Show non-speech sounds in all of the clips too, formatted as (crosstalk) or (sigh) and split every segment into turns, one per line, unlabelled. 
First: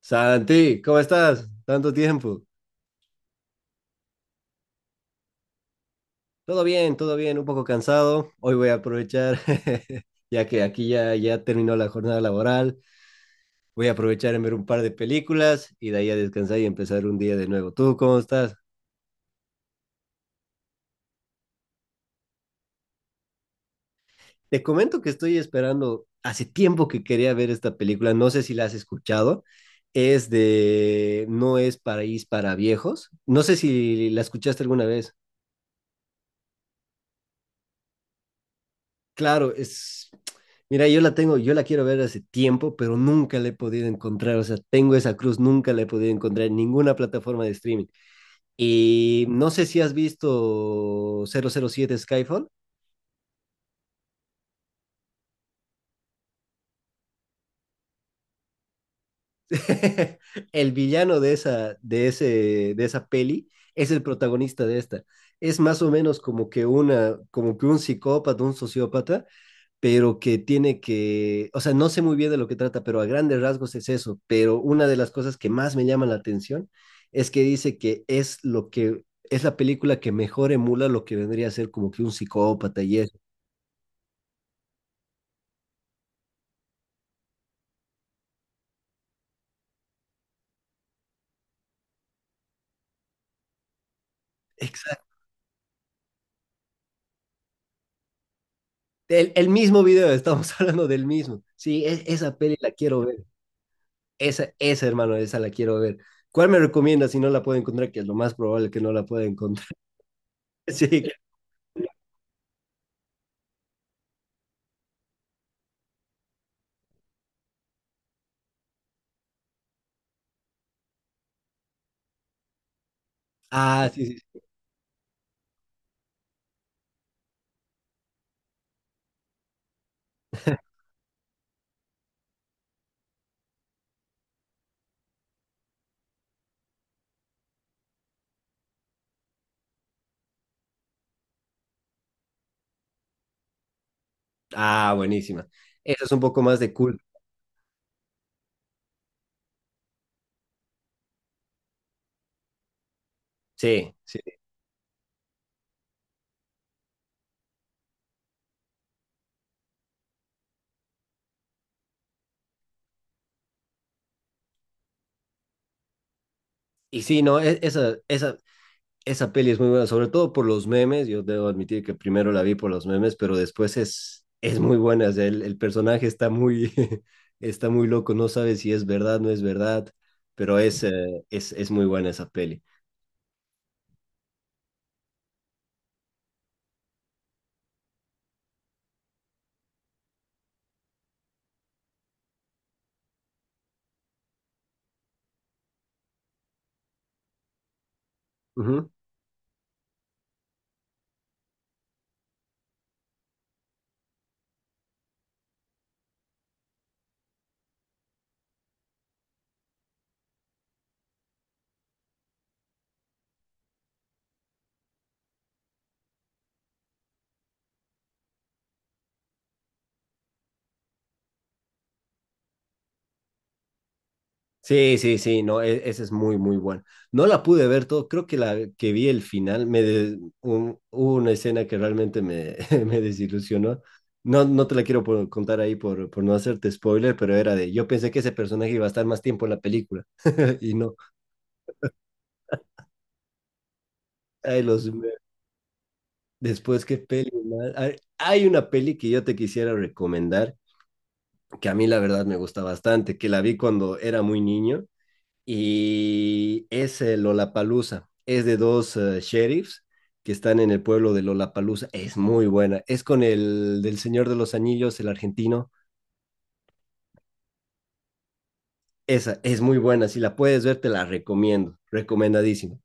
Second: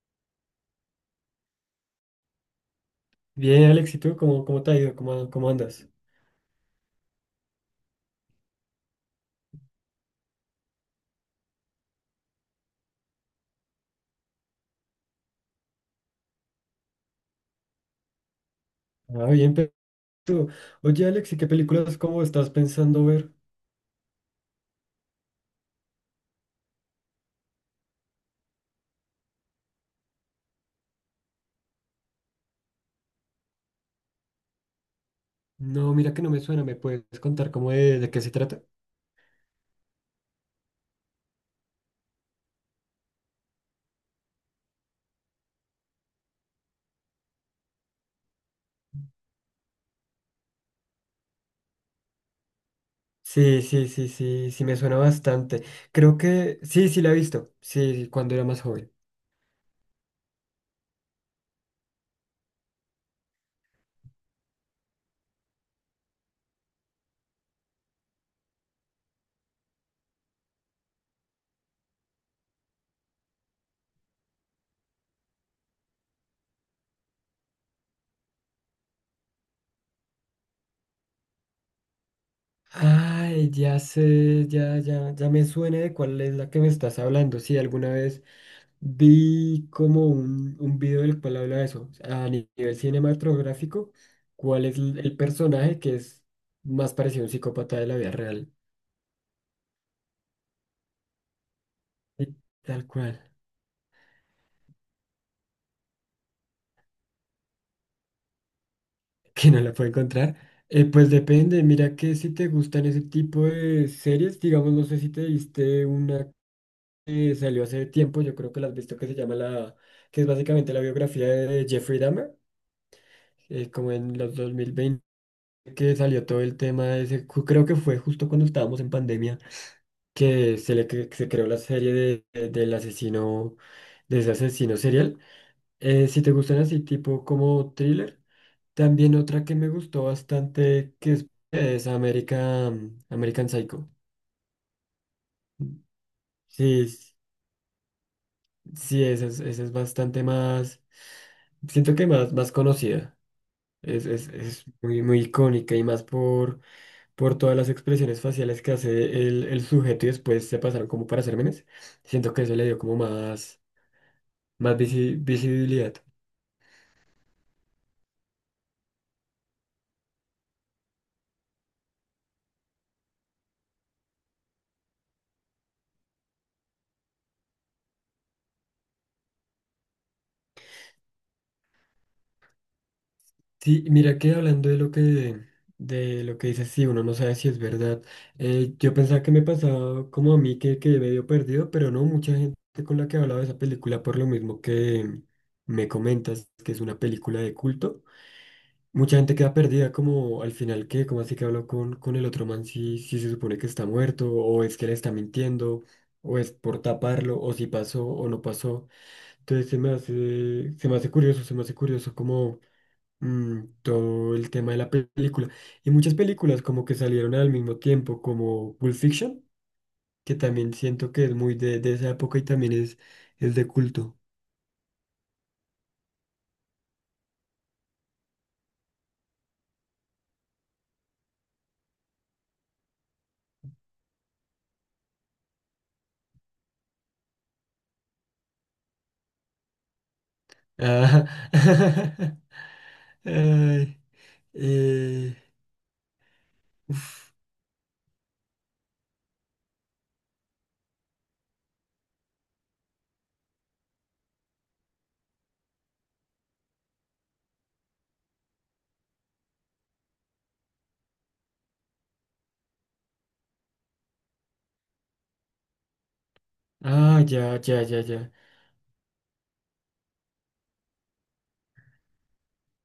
Santi, ¿cómo estás? Tanto tiempo.
Bien, Alex, ¿y tú cómo te ha ido? ¿Cómo andas?
Todo bien, un poco cansado. Hoy voy a aprovechar, (laughs) ya que aquí ya terminó la jornada laboral, voy a aprovechar en ver un par de películas y de ahí a descansar y empezar un día de nuevo. ¿Tú cómo estás?
Ah, bien, pero tú. Oye, Alex, ¿y qué películas cómo estás pensando ver?
Te comento que estoy esperando, hace tiempo que quería ver esta película, no sé si la has escuchado. Es de No es Paraíso para Viejos. No sé si la escuchaste alguna vez.
No, mira que no me suena, ¿me puedes contar cómo de qué se trata?
Claro, es. Mira, yo la tengo, yo la quiero ver hace tiempo, pero nunca la he podido encontrar. O sea, tengo esa cruz, nunca la he podido encontrar en ninguna plataforma de streaming. Y no sé si has visto 007 Skyfall.
Sí, sí, sí, sí, sí, me suena bastante. Creo que sí, sí la he visto, sí, cuando era más joven.
(laughs) El villano de esa, de esa peli es el protagonista de esta. Es más o menos como que una, como que un psicópata, un sociópata, pero que tiene que, o sea, no sé muy bien de lo que trata, pero a grandes rasgos es eso, pero una de las cosas que más me llama la atención es que dice que es lo que es la película que mejor emula lo que vendría a ser como que un psicópata y eso.
Ay, ya sé, ya, ya, ya me suena de cuál es la que me estás hablando. Sí, alguna vez. Vi como un video del cual habla de eso, a nivel cinematográfico, cuál es el,
Exacto.
el personaje que es más parecido a un psicópata de la vida real.
El mismo video, estamos (laughs) hablando del mismo. Sí,
Y
esa peli la
tal
quiero
cual,
ver. Esa, hermano, esa la quiero ver. ¿Cuál me recomienda si no la puedo encontrar? Que es lo más probable que no la pueda
(laughs) que no
encontrar.
la puedo encontrar.
(laughs)
Eh,
Sí.
pues depende, mira que si te gustan ese tipo de series, digamos, no sé si te viste una que salió hace tiempo, yo creo que la has visto, que se llama la, que es básicamente la biografía de Jeffrey Dahmer,
Ah,
como
sí,
en
sí,
los
sí.
2020 que salió todo el tema de ese, creo que fue justo cuando estábamos en pandemia. Que se creó la serie de, del asesino, de ese asesino serial. Si te gustan así, tipo como thriller. También otra que me gustó bastante, que es American Psycho.
Ah, buenísima. Esa es un poco más de
Sí,
cool.
sí, esa es bastante más, siento que más conocida.
Sí,
Es,
sí.
es, es muy, muy icónica y más por todas las expresiones faciales que hace el sujeto y después se pasaron como para hacer memes. Siento que eso le dio como más visibilidad.
Y sí, no, esa, esa, esa peli es muy buena, sobre todo por los memes. Yo debo admitir que primero la vi por los memes, pero después es muy buena. O sea, el personaje está muy, (laughs) está muy loco, no sabe si es verdad, no es verdad, pero es muy buena esa peli.
Sí, mira que hablando de lo que dices, sí, uno no sabe si es verdad. Yo pensaba que me pasaba como a mí que quedé medio perdido, pero no, mucha gente con la que he hablado de esa película, por lo mismo que me comentas que es una película de culto,
Ujú.
mucha gente queda perdida como al final qué cómo así que habló con el otro man si, si se supone que está muerto, o es que le está mintiendo, o es por taparlo, o si pasó o no pasó. Entonces se me hace curioso como todo el tema de la película. Y muchas películas como que salieron al mismo tiempo, como Pulp Fiction, que también siento que es muy de esa época y también es de culto.
Sí, sí, sí, no, esa es muy, muy buena. No la pude ver todo, creo que la que vi el final, me hubo una escena que realmente me, (laughs) me desilusionó. No, no te la quiero contar ahí por no hacerte spoiler, pero era de, yo pensé que ese personaje iba a estar más tiempo en la película (laughs) y no.
Ah, (laughs) ay,
Ay, los,
eh,
después, qué
uf.
peli, man. Hay una peli que yo te quisiera recomendar, que a mí la verdad me gusta bastante, que la vi cuando era muy niño y es el Lollapalooza. Es de dos sheriffs que están en el pueblo de Lollapalooza. Es muy buena. Es con el del Señor de los Anillos, el argentino.
Ah, ya, ya, ya, ya.
Esa es muy buena. Si la puedes ver, te la recomiendo. Recomendadísimo.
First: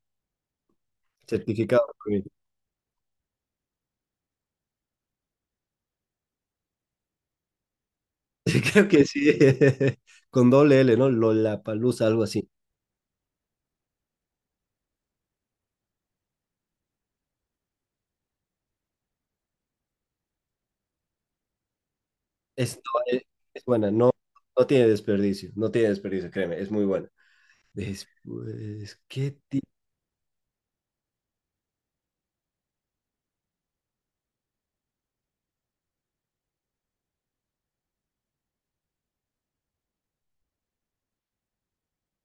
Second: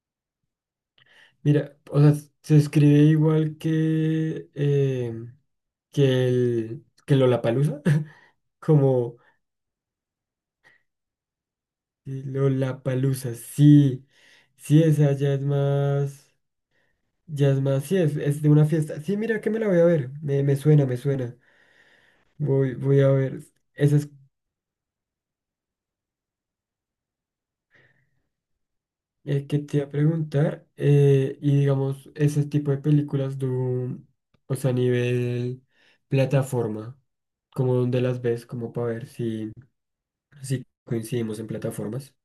Mira,
Certificado
o
por
sea,
mí.
se escribe igual que el que Lollapalooza, (laughs)
(laughs) Creo que
como
sí. (laughs) Con doble L, ¿no? Lollapalooza, algo así.
Lollapalooza, sí, sí, esa ya es más. Ya es más, sí, es de una fiesta. Sí, mira que me la voy a ver. Me suena. Voy,
Esto
voy a
es,
ver.
es buena.
Esa es,
No, no tiene desperdicio. No tiene desperdicio, créeme. Es muy buena. Después, ¿qué...
que te iba a preguntar. Y digamos, ese tipo de películas, o sea, a nivel plataforma, como donde las ves, como para ver si, si coincidimos en plataformas.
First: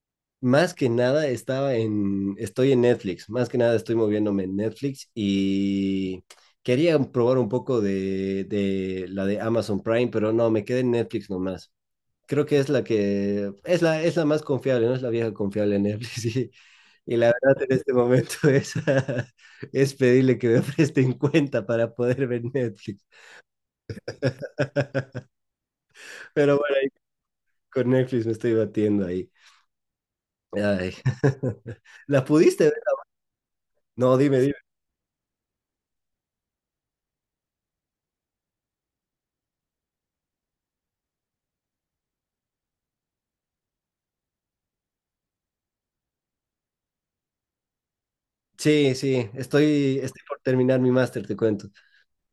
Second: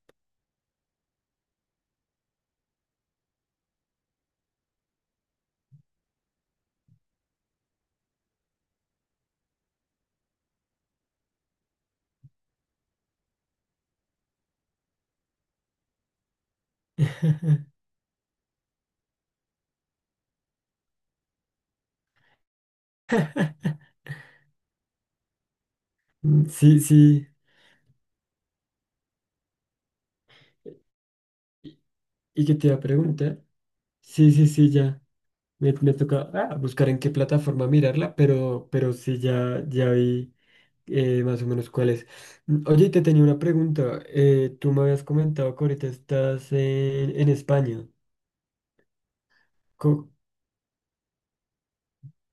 Más que nada estoy en Netflix, más que nada estoy moviéndome en Netflix y quería probar un poco de la de Amazon Prime, pero no, me quedé en Netflix nomás. Creo que es la que, es la más confiable, ¿no? Es la vieja confiable en Netflix (laughs) y la verdad
(laughs)
en este momento es, (laughs) es pedirle que me presten cuenta para poder ver Netflix. (laughs) Pero bueno,
Sí, sí.
con Netflix me estoy batiendo ahí. Ay. (laughs) ¿La
¿Y que
pudiste
te
ver?
iba a preguntar?
No,
Sí,
dime,
sí,
dime.
sí, ya. Me toca buscar en qué plataforma mirarla, pero sí, ya, ya vi. Más o menos cuáles. Oye, y te tenía una pregunta. Tú me habías comentado que ahorita estás en España.
Sí, sí, estoy,
Co-
estoy por terminar mi máster, te cuento.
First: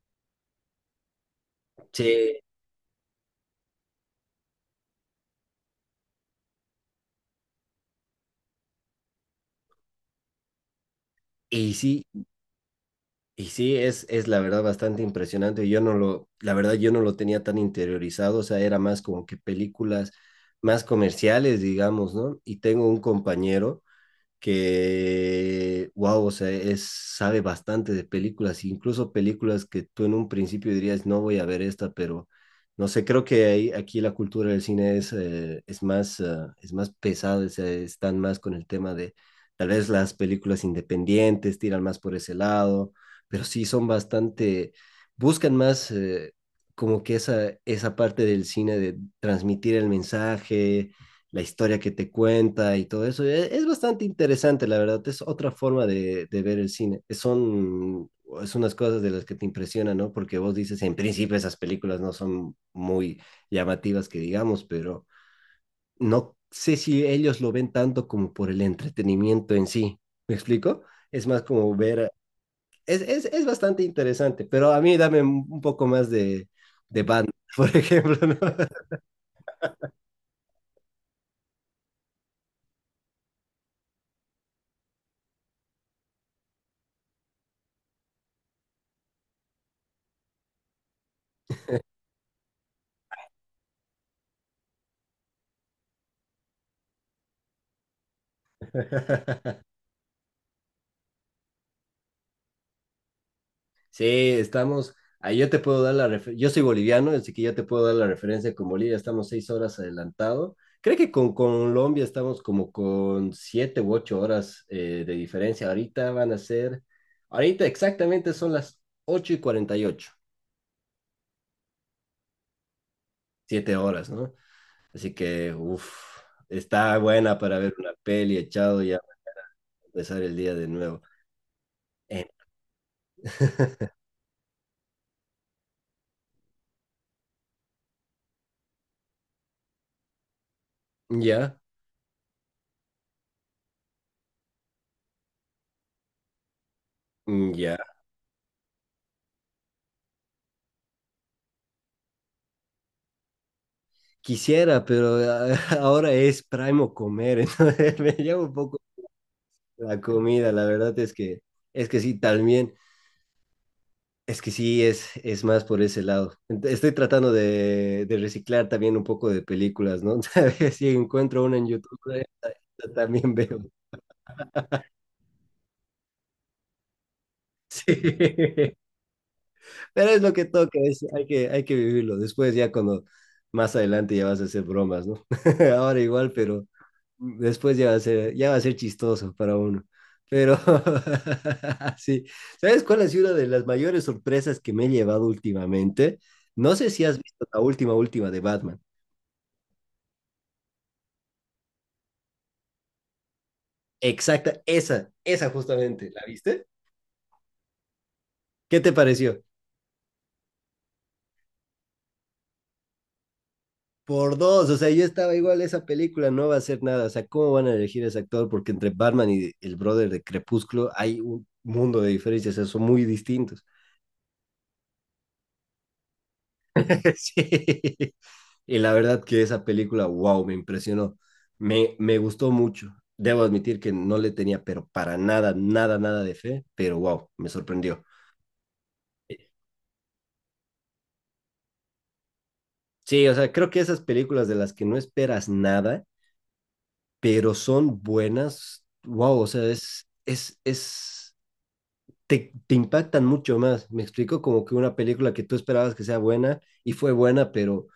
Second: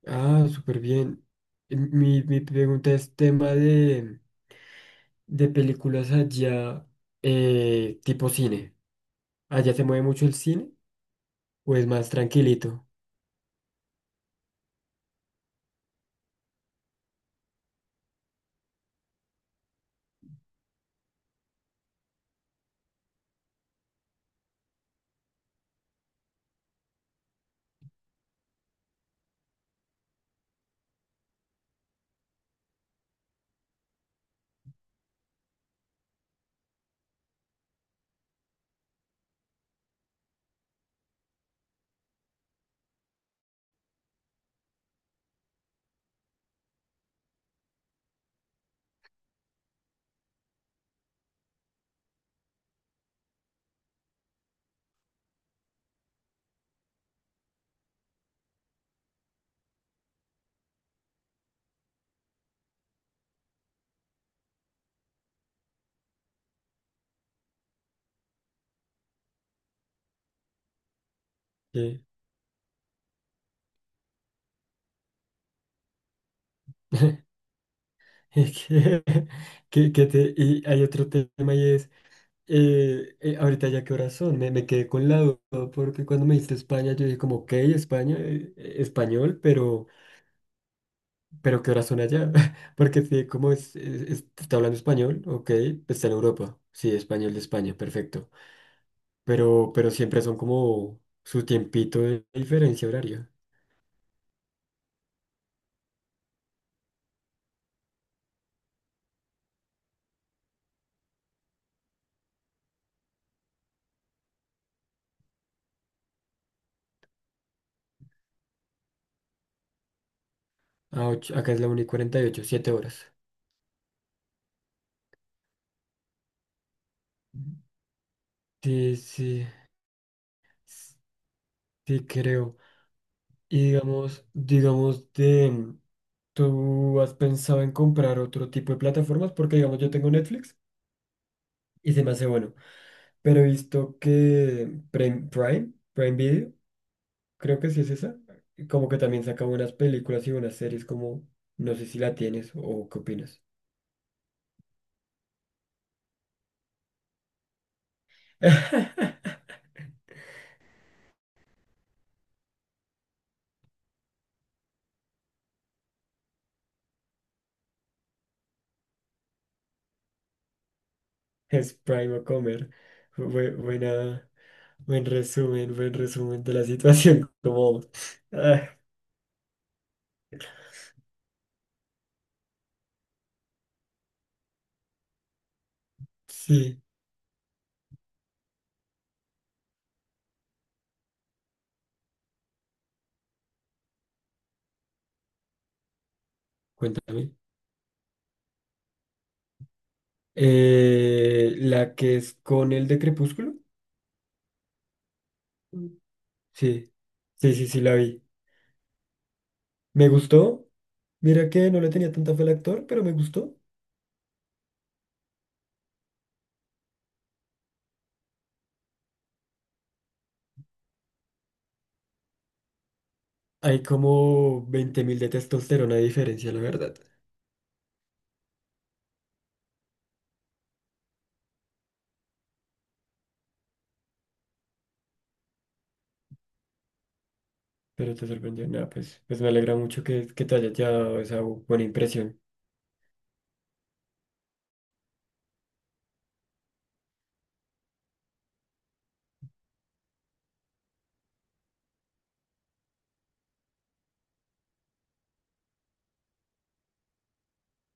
Súper bien. Eh, Mi,
Sí,
mi pregunta es tema de películas allá, tipo cine. ¿Allá se mueve mucho el cine
y
o es
sí,
más tranquilito?
y sí, es la verdad bastante impresionante. Yo no lo, la verdad, yo no lo tenía tan interiorizado, o sea, era más como que películas más comerciales, digamos, ¿no? Y tengo un compañero que, wow, o sea, es, sabe bastante de películas, incluso películas que tú en un principio dirías, no voy a ver esta, pero no sé, creo que ahí, aquí la cultura del cine es más pesada, o sea, están más con el tema de, tal vez las películas independientes tiran más por ese lado, pero sí son bastante, buscan más... como que esa parte del cine de transmitir el mensaje, la historia que te cuenta y todo eso. Es bastante interesante, la verdad. Es otra forma de ver el cine. Son es unas cosas de las que te impresionan, ¿no? Porque vos dices, en principio esas películas no son muy llamativas que digamos, pero no sé si ellos lo ven tanto como por el entretenimiento en sí. ¿Me explico? Es más como
Eh,
ver... es bastante interesante, pero a mí dame un poco más de Batman,
(laughs)
(laughs) por ejemplo, ¿no?
es que (laughs) y hay otro tema y es. Ahorita ya qué horas son, me quedé con la duda porque cuando me dijiste España yo dije como, ok, España, español, pero ¿qué horas son allá? (laughs) Porque sí, como está hablando español, ok, pues está en Europa, sí, español de España, perfecto,
(laughs)
pero siempre son como su tiempito de diferencia horaria.
Sí, estamos. Ahí yo te puedo dar la referencia. Yo soy boliviano, así que ya te puedo dar la referencia con Bolivia. Estamos 6 horas adelantado. Creo que con Colombia estamos como con 7 u 8 horas de diferencia. Ahorita van a ser. Ahorita exactamente son las 8:48.
Ah, acá es la 1 y cuarenta y ocho siete horas.
7 horas, ¿no? Así que, uff, está buena para ver una peli echado
Sí,
ya
sí,
empezar el día de nuevo.
sí
Eh,
creo. Y
(laughs)
digamos ¿tú has pensado en comprar otro tipo de plataformas? Porque, digamos, yo tengo Netflix
Ya,
y se me hace bueno. Pero he visto que Prime Video, creo que
ya.
sí es esa, como que también saca buenas películas y buenas series, como no sé si la tienes o qué opinas.
Quisiera, pero (laughs) ahora es primo comer, (laughs) entonces me llevo un poco
(laughs)
la comida, la verdad es que sí, también, es que sí, es más por ese lado. Estoy tratando de reciclar también un poco de películas, ¿no? (laughs) Si encuentro una en
Es
YouTube, (laughs)
Prime o Comer. Bu-
también veo. (laughs)
Buena, buen resumen de la situación. (laughs) Como, vamos. Ah,
Sí. Pero es lo que toca, hay que vivirlo. Después ya cuando más adelante ya vas a hacer bromas, ¿no? (laughs) Ahora igual, pero
sí,
después ya va a ser, ya va a ser chistoso para uno. Pero (laughs) sí, ¿sabes cuál ha sido una de las mayores sorpresas que me he llevado últimamente? No sé si has
cuéntame.
visto la última, última de Batman.
La que es con el de Crepúsculo.
Exacta, esa justamente, ¿la viste?
Sí, sí, sí, sí, la vi.
¿Qué te pareció?
Me gustó. Mira que no le tenía tanta fe al actor, pero me gustó.
Por dos, o sea, yo estaba igual, esa película no va a hacer nada, o sea, ¿cómo van a elegir a ese actor? Porque entre Batman y el brother de Crepúsculo hay un mundo de diferencias, o sea, son muy distintos.
Hay como 20.000 de testosterona de diferencia, la verdad.
(laughs) Sí. Y la verdad que esa película, wow, me impresionó, me gustó mucho. Debo admitir que no le tenía, pero para nada, nada, nada de fe, pero wow, me sorprendió.
Pero te sorprendió. Nada, pues me alegra mucho que te haya dado esa buena impresión.
Sí, o sea, creo que esas películas de las que no esperas nada, pero son buenas, wow, o sea, es te, te impactan mucho más. Me explico como que una película que tú esperabas que sea buena y fue buena, pero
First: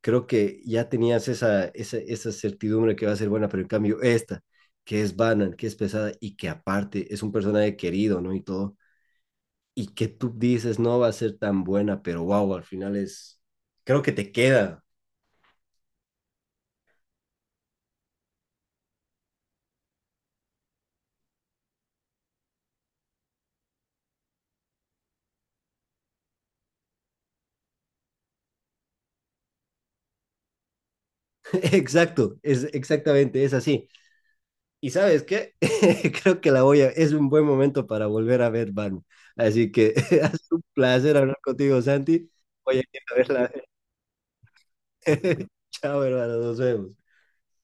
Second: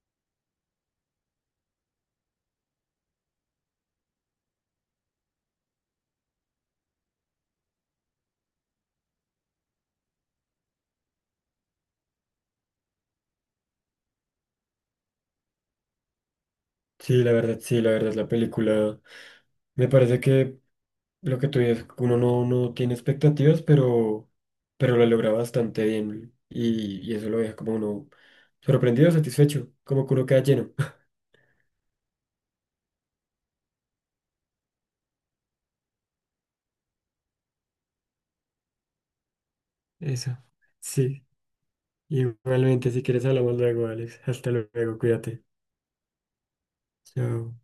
creo que ya tenías esa, esa, esa certidumbre que va a ser buena, pero en cambio esta, que es banal, que es pesada y que aparte es un personaje querido, ¿no? Y todo, y que tú dices no va a ser tan buena, pero wow, al final es, creo que te queda.
Sí, la verdad, la película. Me parece que lo que tú dices, uno no tiene expectativas, pero lo logra bastante bien. Y eso lo deja como uno sorprendido, satisfecho, como que uno queda lleno. (laughs)
(laughs) Exacto, es exactamente, es así. Y sabes qué, (laughs) creo que la voy a, es un buen momento para volver a ver Batman. Así que (laughs) ha
Eso.
sido un placer
Sí.
hablar contigo, Santi. Voy a ir
Igualmente, si
a
quieres
verla.
hablamos luego, Alex. Hasta luego, cuídate.
(laughs) Chao, hermano, nos vemos.
Chao.